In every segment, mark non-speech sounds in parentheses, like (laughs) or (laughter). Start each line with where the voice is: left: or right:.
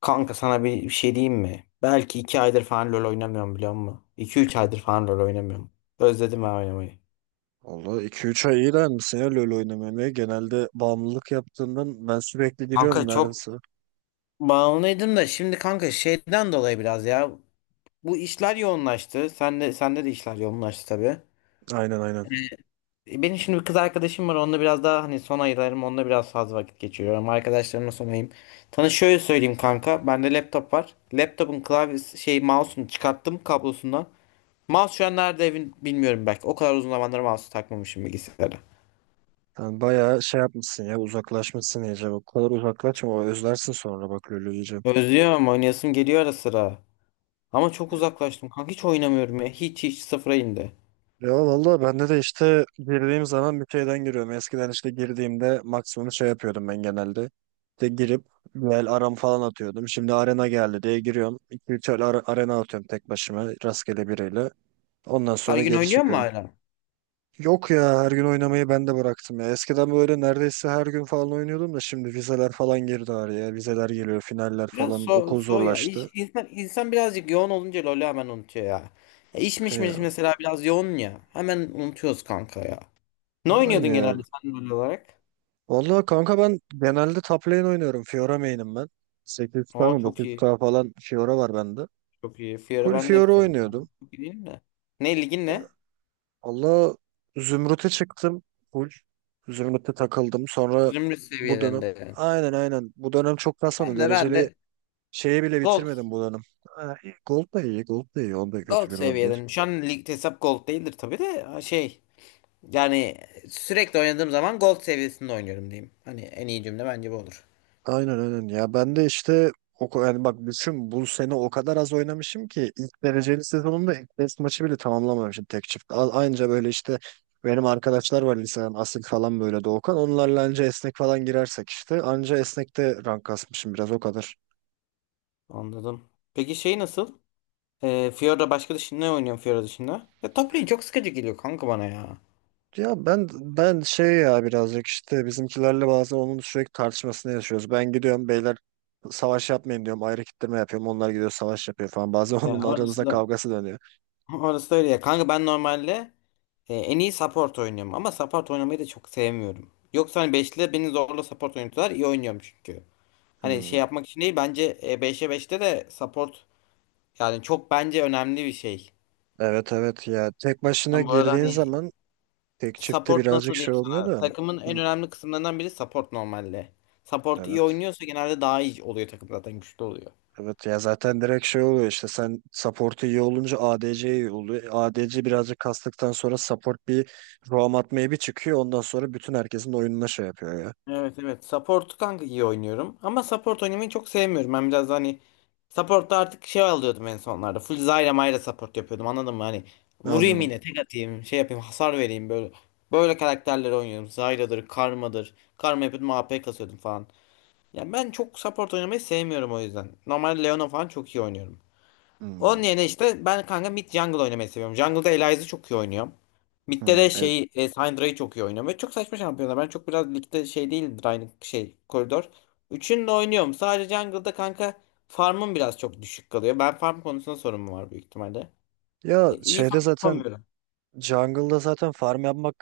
left: Kanka sana bir şey diyeyim mi? Belki 2 aydır falan LoL oynamıyorum biliyor musun? 2-3 aydır falan LoL oynamıyorum. Özledim ben oynamayı.
right: Valla 2-3 ay iyi misin ya LoL oynamamaya. Genelde bağımlılık yaptığından ben sürekli giriyorum
left: Kanka çok
right: neredeyse.
left: bağımlıydım da şimdi kanka şeyden dolayı biraz ya. Bu işler yoğunlaştı. Sende de işler yoğunlaştı tabii.
right: Aynen aynen.
left: Benim şimdi bir kız arkadaşım var. Onunla biraz daha hani son aylarım onunla biraz fazla vakit geçiriyorum. Arkadaşlarımla son ayım. Sana şöyle söyleyeyim kanka. Bende laptop var. Laptopun klavyesi şey mouse'unu çıkarttım kablosundan. Mouse şu an nerede evin bilmiyorum belki. O kadar uzun zamandır mouse takmamışım bilgisayara.
right: Sen bayağı şey yapmışsın ya uzaklaşmışsın iyice. O kadar uzaklaşma o özlersin sonra bak LoL'ü iyice.
left: Özlüyorum oynayasım geliyor ara sıra. Ama çok uzaklaştım kanka hiç oynamıyorum ya. Hiç hiç sıfıra indi.
right: Ya valla bende de işte girdiğim zaman bir şeyden giriyorum. Eskiden işte girdiğimde maksimum şey yapıyordum ben genelde. İşte girip Vel aram falan atıyordum. Şimdi arena geldi diye giriyorum. 2-3 arena atıyorum tek başıma rastgele biriyle. Ondan
left: Her
right: sonra
left: gün
right: geri
left: oynuyor mu
right: çıkıyorum.
left: hala?
right: Yok ya her gün oynamayı ben de bıraktım ya. Eskiden böyle neredeyse her gün falan oynuyordum da şimdi vizeler falan girdi araya. Vizeler geliyor, finaller
left: Biraz
right: falan. Okul
left: ya. İş,
right: zorlaştı.
left: insan birazcık yoğun olunca LoL'ü hemen unutuyor ya. Ya iş
right: E
left: miş miş
right: ya,
left: mesela biraz yoğun ya. Hemen unutuyoruz kanka ya. Ne
right: ya
left: oynuyordun
right: aynı ya.
left: genelde sen LoL olarak?
right: Vallahi kanka ben genelde top lane oynuyorum. Fiora main'im ben. 800K
left: Aa
right: mı
left: çok iyi.
right: 900K falan Fiora var bende.
left: Çok iyi. Fiora
right: Full
left: ben de hep
right: Fiora
left: fan.
right: oynuyordum.
left: Çok iyi değil mi? Ne ligin
right: Ya,
left: ne?
right: Valla Zümrüt'e çıktım. Full Zümrüt'e takıldım. Sonra
left: Zümrüt
right: bu dönem
left: seviyelerinde yani.
right: aynen aynen bu dönem çok kasmadım.
left: Ben de ben
right: Dereceli
left: de
right: şeyi bile
left: Gold
right: bitirmedim bu dönem. Ha, iyi. Gold da iyi, Gold da iyi. Onda kötü
left: Gold
right: bir rol değil.
left: seviyeden. Şu an ligde hesap gold değildir tabii de yani sürekli oynadığım zaman gold seviyesinde oynuyorum diyeyim. Hani en iyi cümle bence bu olur.
right: Aynen aynen. Ya ben de işte yani bak düşün bu sene o kadar az oynamışım ki ilk dereceli sezonumda ilk test maçı bile tamamlamamışım tek çift. Aynıca böyle işte benim arkadaşlar var liseden Asil falan böyle Doğukan. Onlarla anca esnek falan girersek işte. Anca esnekte rank kasmışım biraz o kadar.
left: Anladım. Peki şey nasıl? Fiora başka dışında ne oynuyorsun Fiora dışında? Ya top lane çok sıkıcı geliyor kanka bana ya.
right: Ya ben şey ya birazcık işte bizimkilerle bazen onun sürekli tartışmasını yaşıyoruz. Ben gidiyorum beyler savaş yapmayın diyorum. Ayrı kitleme yapıyorum. Onlar gidiyor savaş yapıyor falan. Bazen (laughs) onun
left: Ya
right: aramızda
left: orası da
right: kavgası dönüyor.
left: orası da öyle ya. Kanka ben normalde en iyi support oynuyorum ama support oynamayı da çok sevmiyorum. Yoksa hani 5'te beni zorla support oynatıyorlar iyi oynuyorum çünkü. Hani
right: Hmm.
left: şey yapmak için değil bence 5'e beşte de support. Yani çok bence önemli bir şey.
right: Evet evet ya tek başına
left: Ben bu arada
right: girdiğin
left: hani
right: zaman tek çifte
left: support
right: birazcık
left: nasıl
right: şey
left: diyeyim
right: olmuyor
left: sana?
right: da.
left: Takımın en
right: Hı,
left: önemli kısımlarından biri support normalde. Support iyi
right: evet.
left: oynuyorsa genelde daha iyi oluyor takım zaten güçlü oluyor.
right: Evet ya zaten direkt şey oluyor işte sen support'u iyi olunca ADC iyi oluyor. ADC birazcık kastıktan sonra support bir roam atmaya bir çıkıyor. Ondan sonra bütün herkesin oyununa şey yapıyor ya.
left: Evet, evet. Support kanka iyi oynuyorum. Ama support oynamayı çok sevmiyorum. Ben biraz da hani support'ta artık şey alıyordum en sonlarda. Full Zyra Mayra support yapıyordum anladın mı? Hani vurayım
right: Anladım.
left: yine tek atayım şey yapayım hasar vereyim böyle. Böyle karakterleri oynuyorum. Zyra'dır, Karma'dır. Karma yapıyordum AP kasıyordum falan. Ya ben çok support oynamayı sevmiyorum o yüzden. Normal Leona falan çok iyi oynuyorum. Onun
right: Hmm.
left: yerine işte ben kanka mid jungle oynamayı seviyorum. Jungle'da Elias'ı çok iyi oynuyorum. Mid'de
right: Hmm,
left: de
right: evet.
left: şey Syndra'yı çok iyi oynuyorum. Ve çok saçma şampiyonlar. Ben çok biraz ligde şey değil aynı şey koridor. Üçünü de oynuyorum. Sadece jungle'da kanka farmım biraz çok düşük kalıyor. Ben farm konusunda sorunum var büyük ihtimalle.
right: Ya
left: İyi
right: şeyde
left: farm
right: zaten
left: yapamıyorum.
right: jungle'da zaten farm yapmak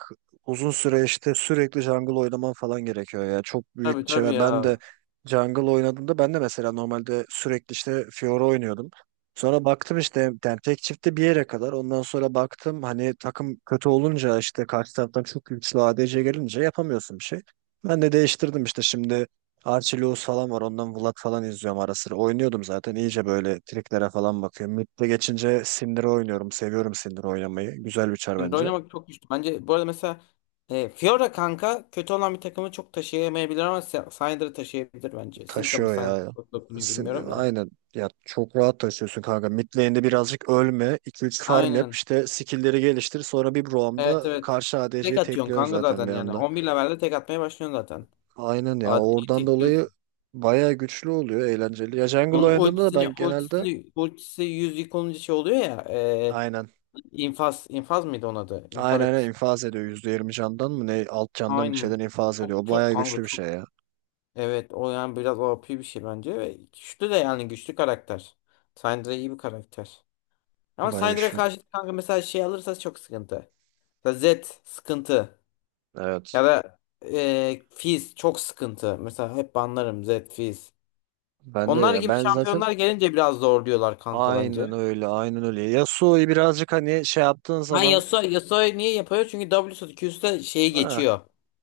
right: uzun süre işte sürekli jungle oynaman falan gerekiyor ya. Çok büyük
left: Tabii,
right: bir şey
left: tabii
right: var. Ben de
left: ya.
right: jungle oynadığımda ben de mesela normalde sürekli işte Fiora oynuyordum. Sonra baktım işte yani tek çifte bir yere kadar. Ondan sonra baktım hani takım kötü olunca işte karşı taraftan çok güçlü ADC gelince yapamıyorsun bir şey. Ben de değiştirdim işte şimdi Archie Lewis falan var. Ondan Vlad falan izliyorum ara sıra. Oynuyordum zaten. İyice böyle triklere falan bakıyorum. Mid'de geçince Syndra oynuyorum. Seviyorum Syndra oynamayı. Güzel bir çar
left: Şimdi
right: bence.
left: oynamak çok güçlü. Bence bu arada mesela Fiora kanka kötü olan bir takımı çok taşıyamayabilir ama Syndra taşıyabilir bence. Syndra mı
right: Taşıyor
left: Syndra
right: ya.
left: mı dokunuyor bilmiyorum da.
right: Aynen. Ya çok rahat taşıyorsun kanka. Mid lane'de birazcık ölme. İki üç farm yap.
left: Aynen.
right: İşte skill'leri geliştir. Sonra bir
left: Evet,
right: roam'da
left: evet.
right: karşı
left: Tek
right: ADC'yi
left: atıyorsun
right: tekliyor
left: kanka
right: zaten
left: zaten
right: bir
left: yani.
right: anda.
left: 11 levelde tek atmaya başlıyorsun zaten.
right: Aynen ya.
left: AD'yi
right: Oradan dolayı
left: tekliyorsun.
right: bayağı güçlü oluyor. Eğlenceli. Ya jungle
left: Onun
right: oynadığımda da ben genelde
left: ultisi 100 yık olunca şey oluyor ya.
right: aynen.
left: İnfaz mıydı onun adı? İnfaz
right: Aynen aynen
left: etkisi.
right: infaz ediyor. %20 candan mı ne alt candan bir şeyden
left: Aynen.
right: infaz ediyor.
left: Çok
right: O
left: çok
right: bayağı güçlü
left: kanka
right: bir
left: çok.
right: şey ya.
left: Evet o yani biraz o OP bir şey bence. Ve güçlü de yani güçlü karakter. Syndra iyi bir karakter. Ama
right: Bayağı
left: Syndra'ya
right: güçlü.
left: karşı kanka mesela şey alırsa çok sıkıntı. Mesela Zed sıkıntı.
right: Evet.
left: Ya da Fizz çok sıkıntı. Mesela hep banlarım Zed, Fizz.
right: Ben de
left: Onlar
right: ya
left: gibi
right: ben zaten
left: şampiyonlar gelince biraz zorluyorlar kanka bence.
right: aynen öyle aynen öyle. Yasuo'yu birazcık hani şey yaptığın zaman
left: Yasuo'yu niye yapıyor? Çünkü W'su Q'su şeyi
right: ha,
left: geçiyor.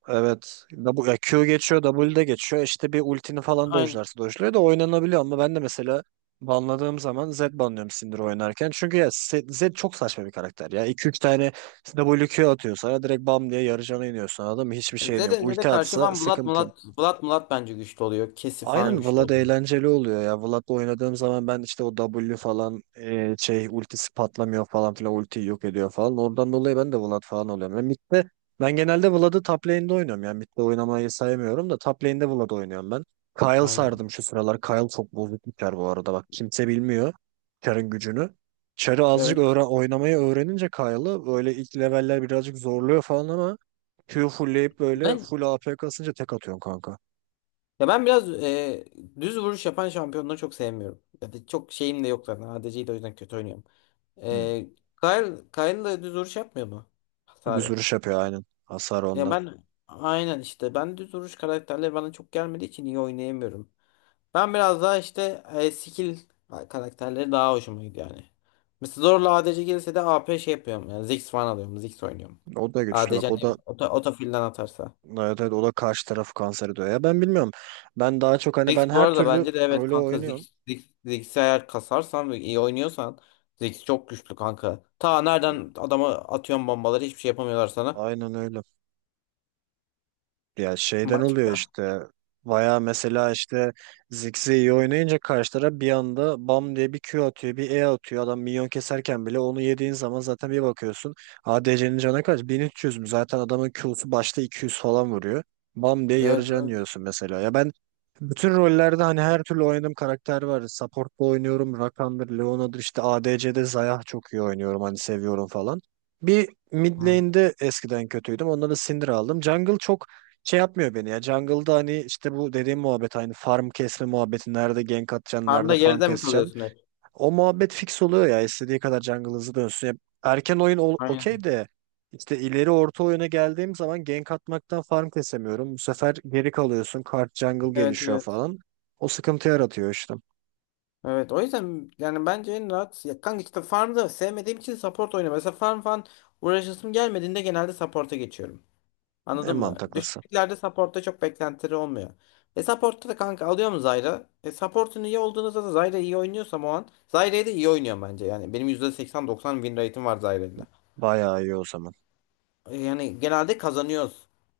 right: evet ya Q geçiyor W de geçiyor işte bir ultini falan
left: Aynen.
right: dojlarsa dojluyor da oynanabiliyor ama ben de mesela banladığım zaman Z banlıyorum Syndra oynarken. Çünkü ya Z çok saçma bir karakter ya. İki üç tane W Q atıyor sana direkt bam diye yarı cana iniyorsun anladın mı? Hiçbir şeyin yok.
left: Zed'e
right: Ulti
left: karşı
right: atsa
left: falan Vlad
right: sıkıntı.
left: Mulat Vlad Mulat bence güçlü oluyor. Kesi falan
right: Aynen
left: güçlü
right: Vlad
left: oluyor.
right: eğlenceli oluyor ya. Vlad'la oynadığım zaman ben işte o W falan şey ultisi patlamıyor falan filan ultiyi yok ediyor falan. Oradan dolayı ben de Vlad falan oluyorum. Ben mid'de ben genelde Vlad'ı top lane'de oynuyorum. Yani mid'de oynamayı saymıyorum da top lane'de Vlad oynuyorum ben. Kayle
left: Aynen.
right: sardım şu sıralar. Kayle çok bozuk bir çar bu arada. Bak kimse bilmiyor çarın gücünü. Çarı azıcık
left: Evet.
right: öğren oynamayı öğrenince Kyle'ı böyle ilk leveller birazcık zorluyor falan ama Q fullleyip böyle
left: Ben
right: full AP kasınca tek atıyorsun kanka.
left: Ya ben biraz düz vuruş yapan şampiyonları çok sevmiyorum. Ya da çok şeyim de yok zaten. ADC'yi de o yüzden kötü oynuyorum. E, Kayn da düz vuruş yapmıyor mu?
right: Düz
left: Hasarı.
right: vuruş yapıyor aynen. Hasar
left: Ya
right: ondan.
left: ben aynen işte ben düz vuruş karakterleri bana çok gelmediği için iyi oynayamıyorum. Ben biraz daha işte skill karakterleri daha hoşuma gidiyor yani. Mesela zorla ADC gelirse de AP şey yapıyorum. Yani Ziggs falan alıyorum. Ziggs oynuyorum.
right: O da güçlü
left: ADC
right: bak. O
left: hani
right: da
left: otofilden atarsa.
right: evet, evet, o da karşı tarafı kanser ediyor. Ya ben bilmiyorum. Ben daha çok hani ben
left: Ziggs bu
right: her
left: arada
right: türlü
left: bence de evet
right: rolü
left: kanka
right: oynuyorum.
left: Ziggs'i eğer kasarsan ve iyi oynuyorsan Ziggs çok güçlü kanka. Ta nereden adama atıyorsun bombaları hiçbir şey yapamıyorlar sana.
right: Aynen öyle. Ya şeyden
left: Baş...
right: oluyor işte. Baya mesela işte Ziggs'i iyi oynayınca karşı taraf bir anda bam diye bir Q atıyor, bir E atıyor. Adam minyon keserken bile onu yediğin zaman zaten bir bakıyorsun. ADC'nin canı kaç? 1300 mü? Zaten adamın Q'su başta 200 falan vuruyor. Bam diye yarı
left: Evet,
right: can
left: evet.
right: yiyorsun mesela. Ya ben bütün rollerde hani her türlü oynadığım karakter var. Support'ta oynuyorum. Rakan'dır, Leona'dır işte ADC'de Zayah çok iyi oynuyorum. Hani seviyorum falan. Bir mid
left: Hı.
right: lane'de eskiden kötüydüm. Ondan da Syndra aldım. Jungle çok şey yapmıyor beni ya. Jungle'da hani işte bu dediğim muhabbet aynı farm kesme muhabbeti. Nerede gank atacaksın, nerede
left: Farmda
right: farm
left: geride mi
right: keseceksin.
left: kalıyorsun hep?
right: O muhabbet fix oluyor ya. İstediği kadar jungle hızlı dönsün. Ya okey
left: Aynen.
right: de işte ileri orta oyuna geldiğim zaman gank atmaktan farm kesemiyorum. Bu sefer geri kalıyorsun. Kart jungle
left: Evet,
right: gelişiyor
left: evet.
right: falan. O sıkıntı yaratıyor işte.
left: Evet o yüzden yani bence en rahat ya kanka işte farmda sevmediğim için support oynuyorum. Mesela farm falan uğraşasım gelmediğinde genelde support'a geçiyorum.
right: En
left: Anladın mı?
right: mantıklısı.
left: Düşüklerde supportta çok beklentileri olmuyor. Supportta da kanka alıyor mu Zyra? Supportun iyi olduğunuzda da Zyra iyi oynuyorsam o an Zyra'yı da iyi oynuyor bence. Yani benim %80-90 win rate'im var Zyra'yla.
right: Bayağı iyi o zaman.
left: Yani genelde kazanıyoruz.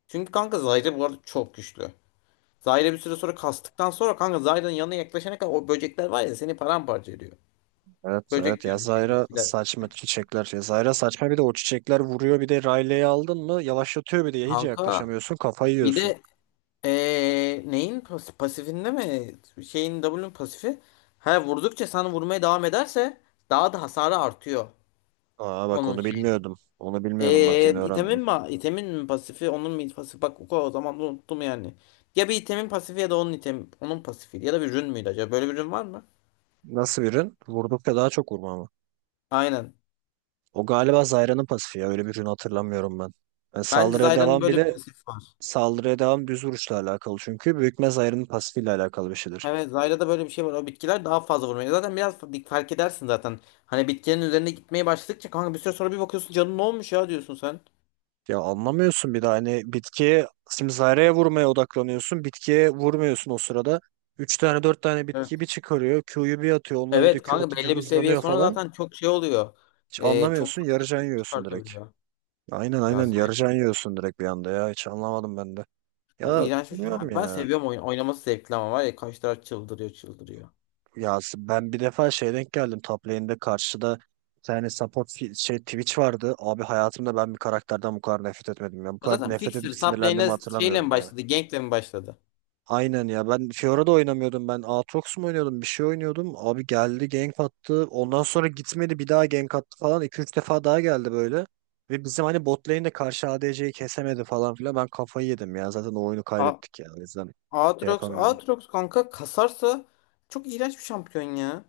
left: Çünkü kanka Zyra bu arada çok güçlü. Zyra bir süre sonra kastıktan sonra kanka Zyra'nın yanına yaklaşana kadar o böcekler var ya seni paramparça ediyor.
right: Evet
left: Böcek
right: evet
left: diyorum şey
right: Yazayra
left: bitkiler.
right: saçma çiçekler. Yazayra saçma bir de o çiçekler vuruyor bir de Riley'i aldın mı yavaşlatıyor bir de hiç
left: Kanka
right: yaklaşamıyorsun kafayı
left: bir
right: yiyorsun.
left: de neyin pasifinde mi? Şeyin W'nun pasifi. Ha vurdukça sana vurmaya devam ederse daha da hasarı artıyor
right: Aa bak
left: onun
right: onu
left: şeyin.
right: bilmiyordum. Onu bilmiyordum bak yeni
left: İtemin
right: öğrendim.
left: mi? İtemin mi pasifi? Onun mu pasifi? Bak o zaman da unuttum yani. Ya bir itemin pasifi ya da onun item onun pasifi ya da bir rün müydü acaba? Böyle bir rün var mı?
right: Nasıl bir rün? Vurdukça daha çok vurma mı?
left: Aynen.
right: O galiba Zayra'nın pasifi ya öyle bir rün hatırlamıyorum ben. Yani
left: Bence
right: saldırıya
left: Zyra'nın
right: devam
left: böyle bir
right: bile
left: pasifi var.
right: Saldırıya devam düz vuruşla alakalı çünkü büyükme Zayra'nın pasifiyle alakalı bir şeydir.
left: Evet Zyra'da böyle bir şey var. O bitkiler daha fazla vurmaya. Zaten biraz fark edersin zaten. Hani bitkilerin üzerine gitmeye başladıkça kanka bir süre sonra bir bakıyorsun canın ne olmuş ya diyorsun sen.
right: Ya anlamıyorsun bir de hani bitkiye simzareye vurmaya odaklanıyorsun. Bitkiye vurmuyorsun o sırada. Üç tane dört tane bitkiyi bir çıkarıyor. Q'yu bir atıyor. Onlar bir de
left: Evet
right: Q
left: kanka
right: atınca
left: belli bir seviye
right: hızlanıyor
left: sonra
right: falan.
left: zaten çok şey oluyor.
right: Hiç
left: Çok
right: anlamıyorsun.
left: fazla
right: Yarıcan yiyorsun direkt.
left: çıkartabiliyor.
right: Aynen
left: Ya
right: aynen
left: zaten
right: yarıcan yiyorsun direkt bir anda ya. Hiç anlamadım ben de. Ya
left: iğrenç bir şey.
right: bilmiyorum
left: Ama ben
right: ya.
left: seviyorum oyun. Oynaması zevkli ama var ya kaç taraf çıldırıyor çıldırıyor.
right: Ya ben bir defa şey denk geldim. Top lane'de karşıda bir tane şey Twitch vardı. Abi hayatımda ben bir karakterden bu kadar nefret etmedim ya. Bu
left: O
right: kadar
left: zaten
right: nefret edip
left: Fixer top
right: sinirlendiğimi
left: lane'e şeyle mi
right: hatırlamıyorum ya.
left: başladı? Gank'le mi başladı?
right: Aynen ya ben Fiora'da oynamıyordum ben Aatrox mu oynuyordum bir şey oynuyordum abi geldi gank attı ondan sonra gitmedi bir daha gank attı falan iki üç defa daha geldi böyle ve bizim hani bot lane'de karşı ADC'yi kesemedi falan filan ben kafayı yedim ya zaten o oyunu
left: A
right: kaybettik ya o yüzden şey
left: Aatrox,
right: yapamıyorum.
left: Aatrox kanka kasarsa çok iğrenç bir şampiyon ya.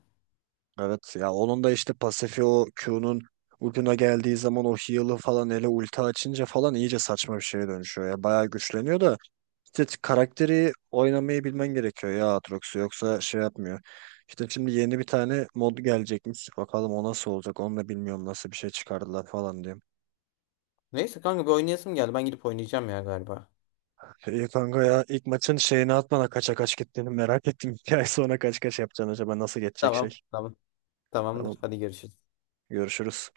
right: Evet ya onun da işte pasifi o Q'nun ucuna geldiği zaman o heal'ı falan ulti açınca falan iyice saçma bir şeye dönüşüyor ya bayağı güçleniyor da İşte karakteri oynamayı bilmen gerekiyor ya Aatrox'u yoksa şey yapmıyor. İşte şimdi yeni bir tane mod gelecekmiş. Bakalım o nasıl olacak onu da bilmiyorum nasıl bir şey çıkardılar falan diyorum.
left: Neyse kanka bir oynayasım geldi. Ben gidip oynayacağım ya galiba.
right: İyi kanka ya ilk maçın şeyini atmana kaça kaç gittiğini merak ettim. (laughs) Bir ay sonra kaç kaç yapacaksın acaba nasıl geçecek
left: Tamam,
right: şey.
left: tamam,
right: Tamam
left: tamamdır. Hadi görüşürüz.
right: görüşürüz.